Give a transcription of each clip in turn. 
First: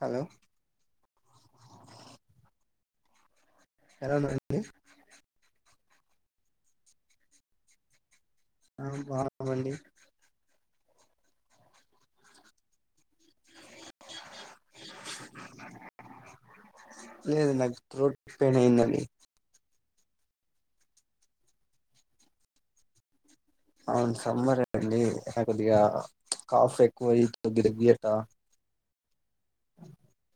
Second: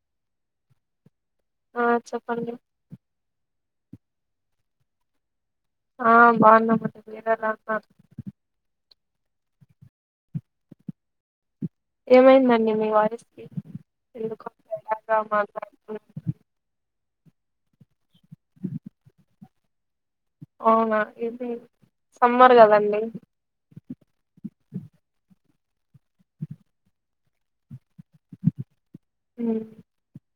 Hello ఆ చెప్పండి ఎలా ఉన్నారండి ఆ బాగున్నామండి మీరు ఎలా ఉన్నారు ఆ బాగున్నామండి ఏమైందండి మీ వాయిస్కి ఎందుకో ఎలాగా మాట్లాడుతున్నారు లేదు నాకు త్రోట్ పెయిన్ అయిందండి అవునా ఇది సమ్మర్ కదండి అవును సమ్మర్ అ అడికద్ కాఫ్ ఎక్కువ ఇ గ బియటా మ్మ్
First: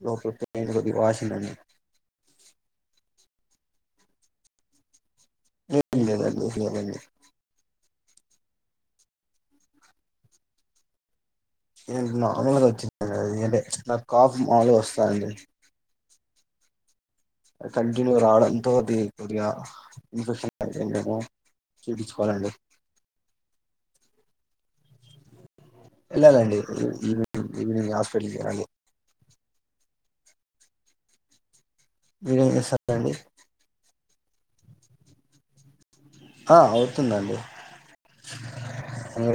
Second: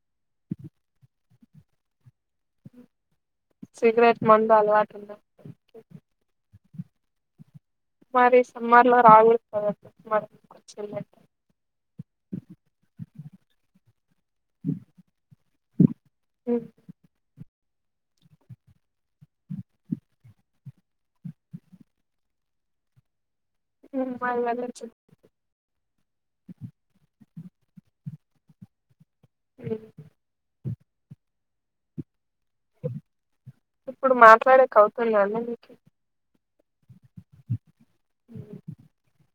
లోపల పెయిన్ కొద్దిగా వాసిందండి సిగరెట్ మందు అలవాటు ఉంద ఏంలేదండి లేదండి స మరి సమ్మార్లా రాగులు పదు [inaudible] నేను నార్మల్గా వచ్చిందండి అది అంటే నాకు కాఫ్ మాములుగా వస్తాదండి మ్మ్ కంటిన్యూ రావడంతోది కొద్దిగా ఇన్ఫెక్షన్ అయింది చూపంచుకోవాలండి ఉ మల్ల వెళ్ళండి ఇలాలండి ఈవినింగ్ ఈవినింగ్ హాస్పిటల్ కి వెళ్ళాలి హు మీరేం చేస్తారు అండి ఇప్పుడు మాట్లాడేక అవుతుందా అండి మీకు ఆ అవు తుందండి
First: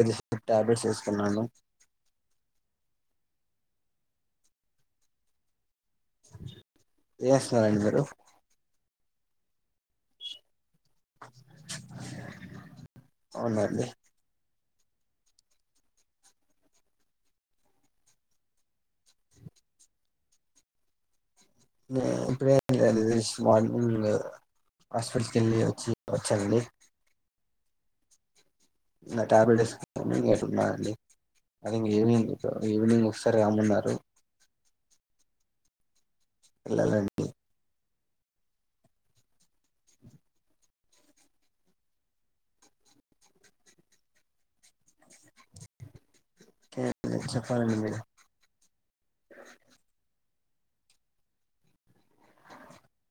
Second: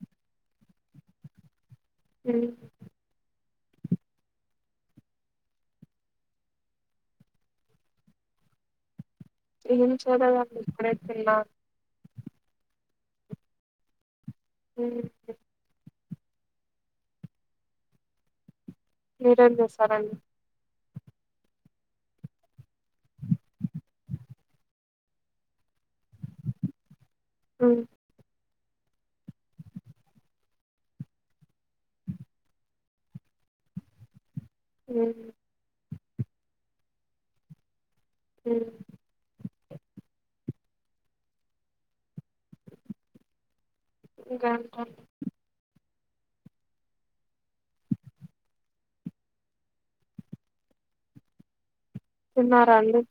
అది టాబ్లెట్స్ వేసుకున్నాను హు ఎస్ నారాయణగారు ఏం చూడాలండి ఇక్కడే తిన్నాను అవునండి ఉహు మీరం చేస్తారండి ఇప్పుడే మార్నింగ్ హాస్పిటల్కి వెళ్ళి వచ్చి వచ్చానండి ఉ నా టాబ్లెట్ ఇంన్నాండి అది ఇం ఈవినింగ్ ఈవినింగ్ ఒకసారి రమ్మన్నారు హు పిల్లలండి హు గంట కే చెప్పరలు మీ తిన్నారండి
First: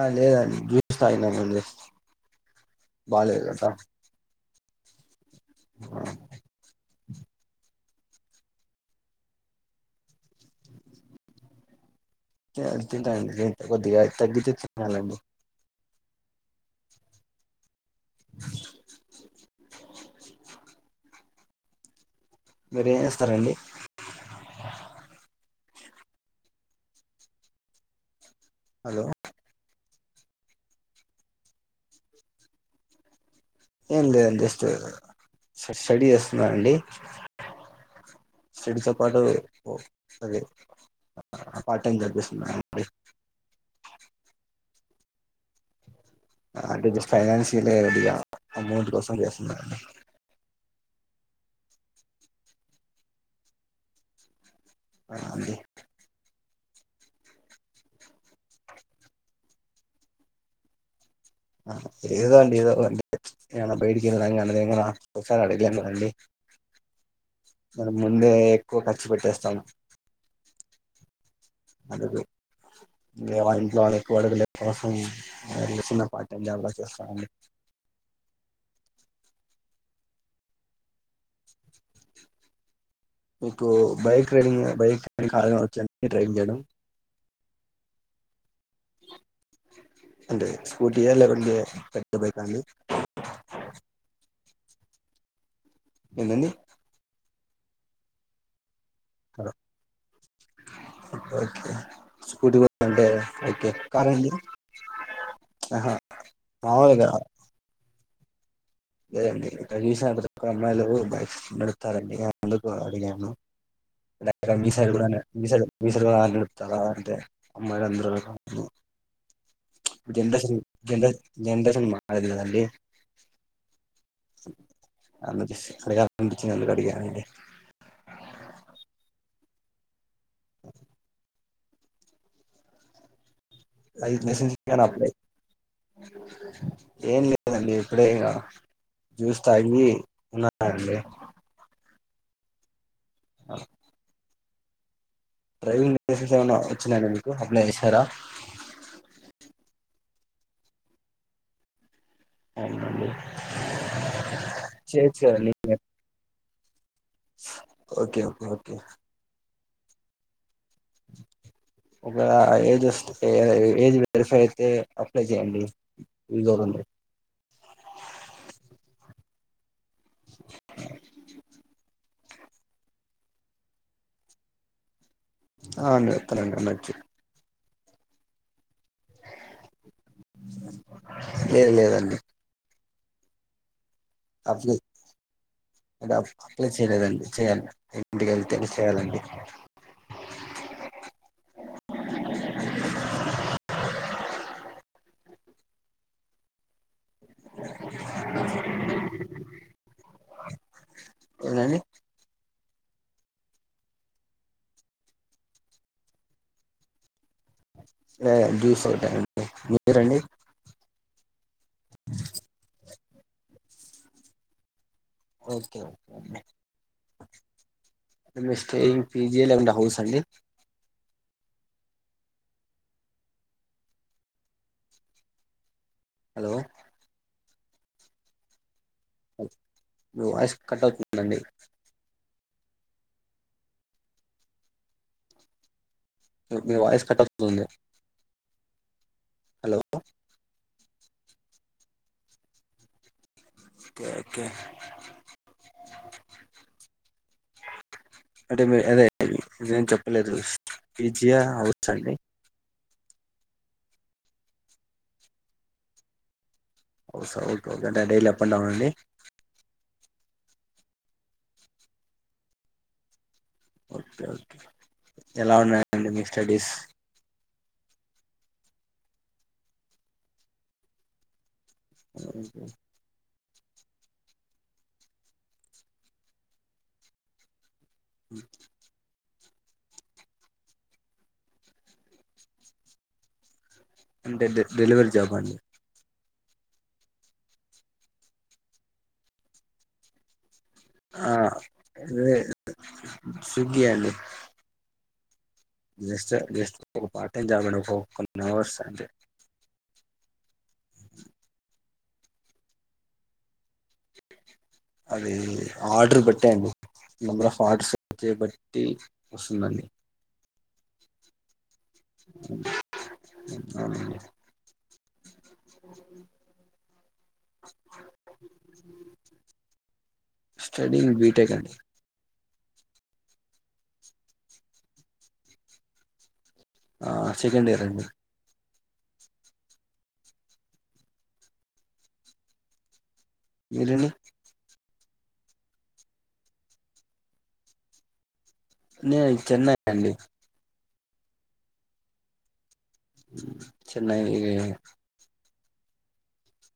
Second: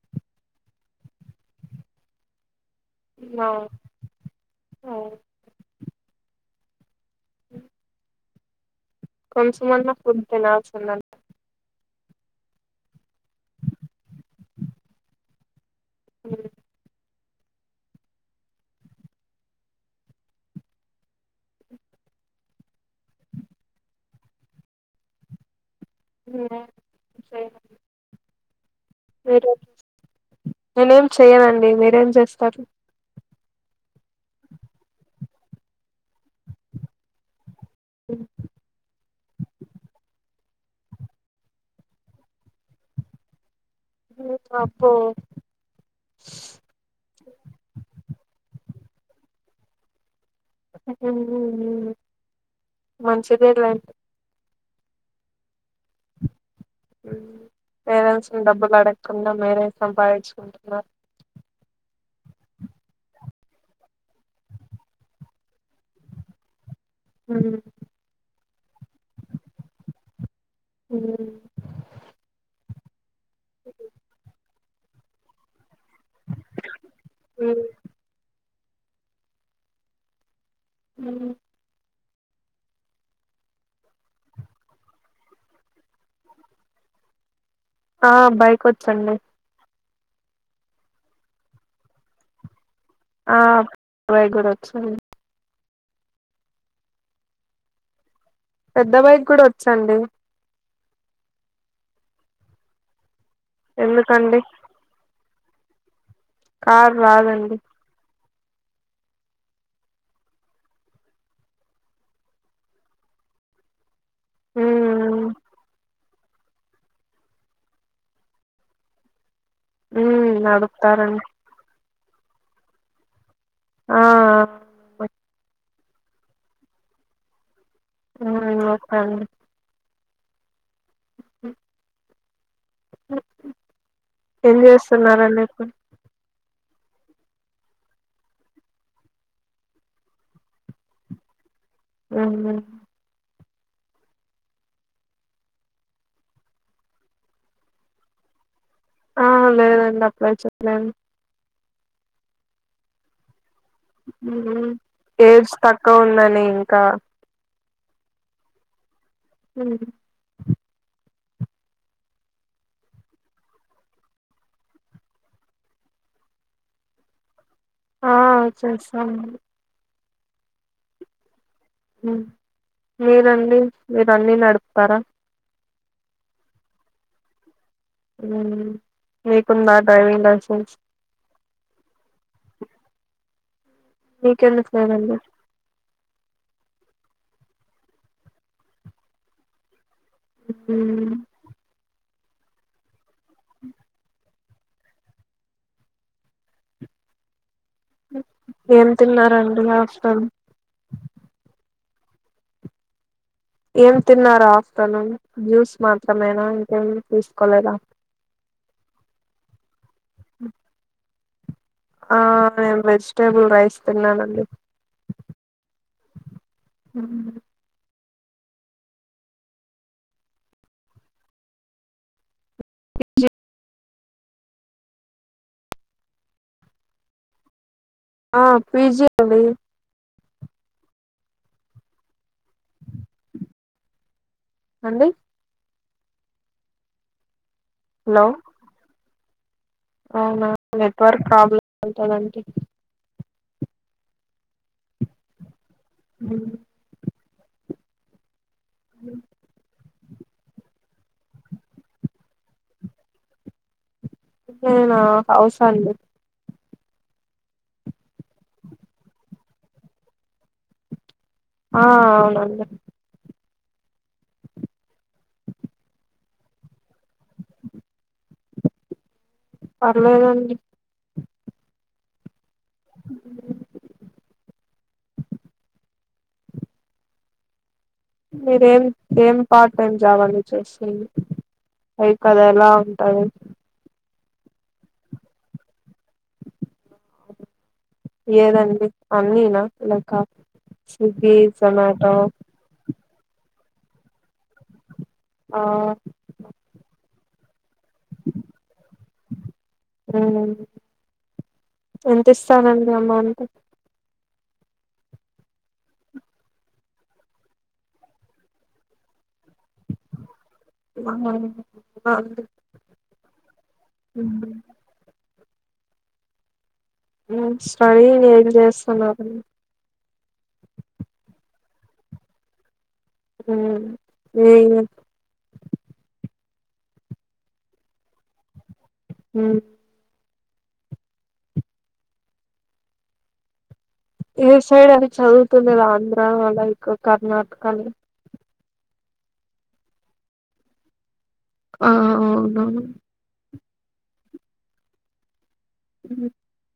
ఆ లేదండి జ్యూస్ తాగినానండి బాలేద కదా అవును [unintelligible] కొంచమన్న ఫుడ్ తినాల్సి ఉంది ఆ తింటానండి కొద్దిగా తగ్గించి తింటాను అ బిర్యానీ ఇస్తారండి ఉ హలో మీరు నేనేం చెయ్యనండి మీరేం చేస్తారు ఏం లేదుండి జస్ట్ స్టడీ చేస్తున్నానండి స్టడీస్ తో పాటు అదే పార్ట్ టైమ్ జాబ్ చేస్తున్నానండి ఓ అబ్బో అంటే ఫైనాన్షిల్ గా రెడి గావాల అమౌంట్ కోసం మంచిదే లేండి ఆ అండి పేరెంట్స్ ని డబ్బులు అడగకుండా మీరే సంపాదించుకుంటున్నారు ఏదో అండి ఏదో ఏమన్న బయటికి ఎళ్లిన అందరిని ఒకసారి అడగలేము కద అండి. మరి ముందే ఎక్కువ ఖర్చు పెట్టేస్తాను అడుగు ఏమొ ఇంట్లో అడగ కూడదులే ప్రస్తుతం నిల్ చిన్న పార్ట్ టైం జాబ్ లా చేస్తానండి మ్ మీకు బైక్ రైడింగ్ బైక్ కార్ గాని వచ్చా అండి. డ్రైవింగ్ చేయడం. ఆ బైక్ వచ్చండి అంటే స్కూటీ యా లేకుంటే పెద్ద బైక్ అండి ఆ బైక్ గూడ వ సరే ఎందండి పెద్ద బైక్ కూడ వచ్చండి ఓకే స్కూటీ పోతాదంటే ఓకే కారండి ఎందుకండి ఆహా కార్ మాములుగా రాదండి లేదండి కనీసం ప్రతి ఒక్కరు అమ్మాయిలు బైక్ నడుపుతారండి అందుకు అడిగాను రవి సార్ గూడ ఉమ్ నడ్ [unintelligible] అందరు కార్ నడుపుతా అంటే అమ్మాయిలు అందరు కార్ ఉమ్ జనరేషన్ నడుపుతారండి జనరేష జనరేషన్ మర్ అది గాదండి ఆ అ జెసి అడగాలనిపించింది అందుకు అడిగానండి. నువ్వు నేను వస్తాను అ [unintelligible] హ్మ్ ఓ [inaudible] అది మెసేజీంగ్ గాని అప్లై ఇప్పుడు ఏం లేదండి ఇప్పుడే ఇగ జూస్ తాగి ఉన్నానండి. హు హు అ డ్రైవింగ్ లైసెన్స్ ఏమైనా వచ్చినాయ అండి. మీకు అప్లై చేశారా వాళ్ళు చెప్పినన్ అవునండి ఊహు చేయొచ్చు కదండి ఏజ్ తక్కువ ఉందని ఇంకా ఓకే ఓకే ఓకే హ ఒక ఏజ్ వస్తే ఏజ్ వెరిఫై అయితే అప్లై చేయండి [unintelligible] ఆ చేస్తాము మీరండి మీరున్ని నడుపుతారా ఆ నడుపుతానండి అన్నొచ్చు ఉ మీకుందా డ్రైవింగ్ లైసెన్స్ లేదు లేదండి మీకెందుకు అప్లి లేదండి నేడ అప్లి చేయలేదండి చేయాలి ఇంటికి ఎళ్తే చేయ్యాలండి ఊ ఏం తిన్నారండి ఆఫ్ టైం ఏనండి ఏం తిన్నారా అఫ్టర్నూన్ జ్యూస్ మాత్రమేనా ఇంకేం తీసుకోలేదా లేదు జ్యూస్ ఒకటె అండి మీరండి ఆ నేను వెజ్ టేబుల్ రైస్ తిన్నానండి ఓకే ఓకే అంటే మీరు స్టేయింగ్ పీజి యా లేకుంటే హౌసా అండి హలో ఆ పిజి అండి మీ వాయిస్ కట్ అవుతుందండి అండి మీ వాయిస్ కట్ వుతుంది హలో అవునా నెట్వర్క్ ప్రాబ్లం ఉంటది అంటి ఓకే ఒకే అ అంటే మీరు అదె నేను చెప్పలేదు పీజీ యా హౌచ్ ఆ అండి నేనా హౌస్ అండి హౌసా ఒకే ఒకే డ డైలీ అప్ అండ్ డౌనా అండి ఆ అవునండి ఓకే ఓకే ఎలా ఉన్నాయండి మీ స్టడీస్ పర్లేేదండి [unintelligible] అ మీరేవి ఏం పార్ట్ టైమ్ జాబ్ ఆ నువ్వు చేస్తుంది పైకి అదోలా ఉంటది. అంటే డె డెలివరీ జాబ్ అండి. ఏదండి అన్నీనా లెక్క ఆ స్విగ్గీ జోమాటో అదే స్విగ్గీ అండి ఆ జస్ట్ జస్ట్ ఫర్ పాట్ ఎంజాయ్ గున్నావ్ పో కొన్ని అవర్స్ అంతే ఉమ్మ్ ఎంత ఇస్తారండి అమౌంట్ అది ఆర్డర్ బట్టేఅండి నెంబర్ ఆఫ్ ఆర్డర్స్ వచే బట్టి వస్తుందండి [unintelligible] బాగుంది అ మమ్మీ అఓ రూమ్ స్టడీ ఏం చేస్తున్నారు స్టడీంగ్ బీటెక్ అండి ఉమ్ నేను ఆ సెకండ్ ఇయర్ అండి ఉమ్మ్ మీరండి ఏదో సైడ్ అవి చదువుతున్నది ఆంధ్ర లైక్ కర్ణాటక న నేను చెన్నై అండి ఆ అవునవును చెన్నై [unintelligible] ఉ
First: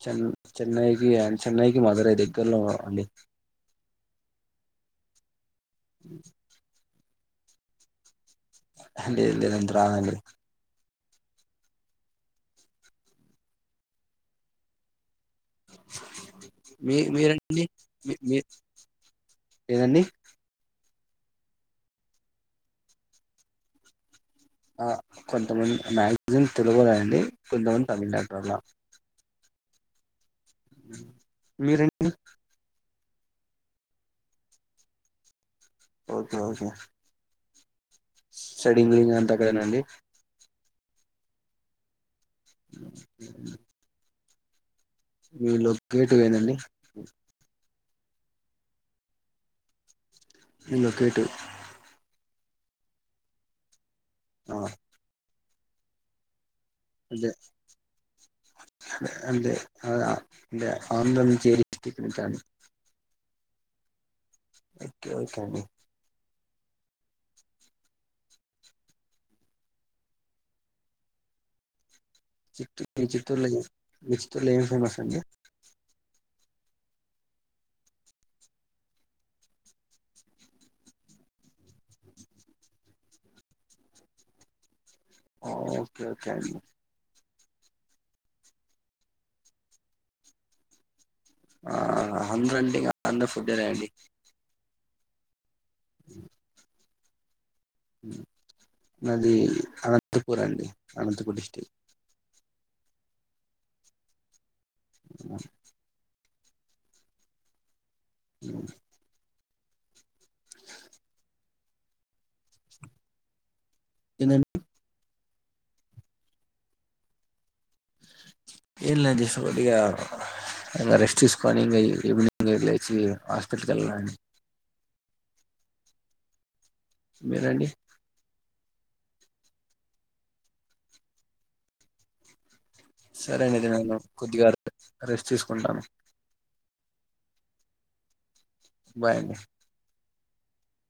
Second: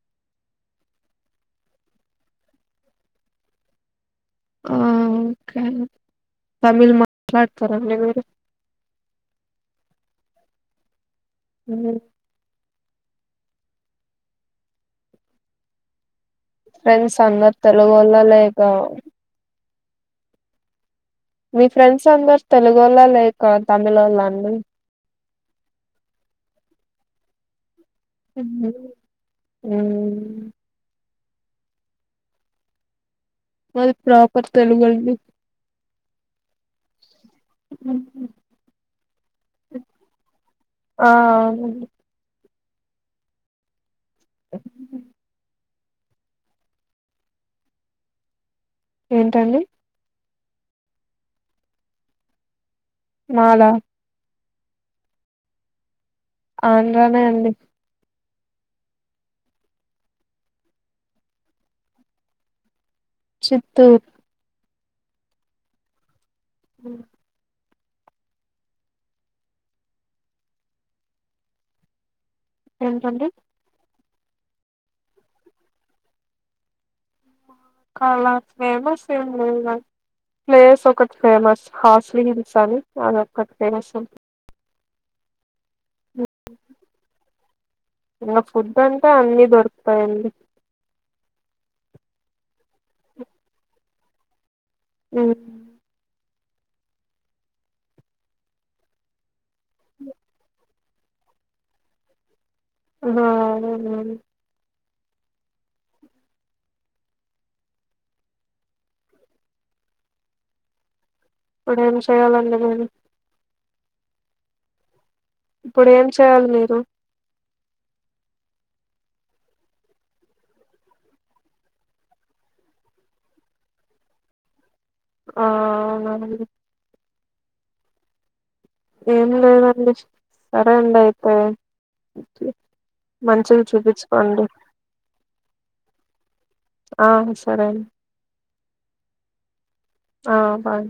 చె చెన్నైకి చెన్నైకి మధురై దగ్గరలో అండి ఉమ్మ్ తమిళ్ మ త [unintelligible] మీరు లేదు లేదు అండి రానుఅండి. [unintelligible] మీ ఫ్రెండ్స్ అందరు మీరండి తెలుగోల్లా లేక ఏదండి మీ ఫ్రెండ్స్ అందరు తెలుగోల్ల లేక తమిల్లోళ్ల అండి ఆ కొంతమంది మ్యాగజిన్ తెలుగులోండి కొంతమంది తమిళనాటోళ్ళ అ మీరేం టి మాది ప్రాపర్ తెలుగండి ఓకే ఓకే ఉ స్టడీంగు ఎంతకైనదండి ఆ అవును హ మీ లో గేటు వేందండి. ఏంటండి ఇంలో గేటు మాల ఆ ఆంధ్రానే అండి. అదే అ అ ఆందోళం చేరిట్ట అండి చిత్తూర్ ఐతే ఓకే అండి. మ్ చిత్తూర్ ఏంటండి చిత్తూరు ల వస్తువులు ఏమి ఫేమస్ అండి. కాల ఫేమస్ ఏ ప్లేస్ ఏం లేదు గని, ప్లేస్ ఒకటి ఫేమస్ హాస్ హిల్స్ అని అదొకటి ఫేమస్ ఉంది. ఓకే ఓకే అండి. ఇంకా ఫుడ్ అంటే అన్ని దొరుకుతాయండి. ఆ అందర అండి ఇగ అందరు ఫుడ్డేనా అండి. ఉమ్ అది అనంత పూర్ అండి. అనంతపూర్ డిస్టిక్. ఓహో అదిదా అ ఉమ్ ఇప్పుడు ఏం చెయాలండి నేను ఏందం డి ఇప్పుడు ఏం చేయాలి మీరు? ఏం లే జస్ట్ కొద్దిగా, ఇక రెస్ట్ చేసుకోని ఇం ఈవనింగ్ లే లేచి హాస్పిటల్కి వెళ్లాలండీ. ఆవునా అండి. మీరండి? ఏం లేదండి, సరే అండి అయితే, ఒకే. సరే అండి నేను కొద్దిగాదు రెస్ట్ తీసుకుంటాను. ఆ సరే అండి. బాయ్ అండి. ఆ బాయ్.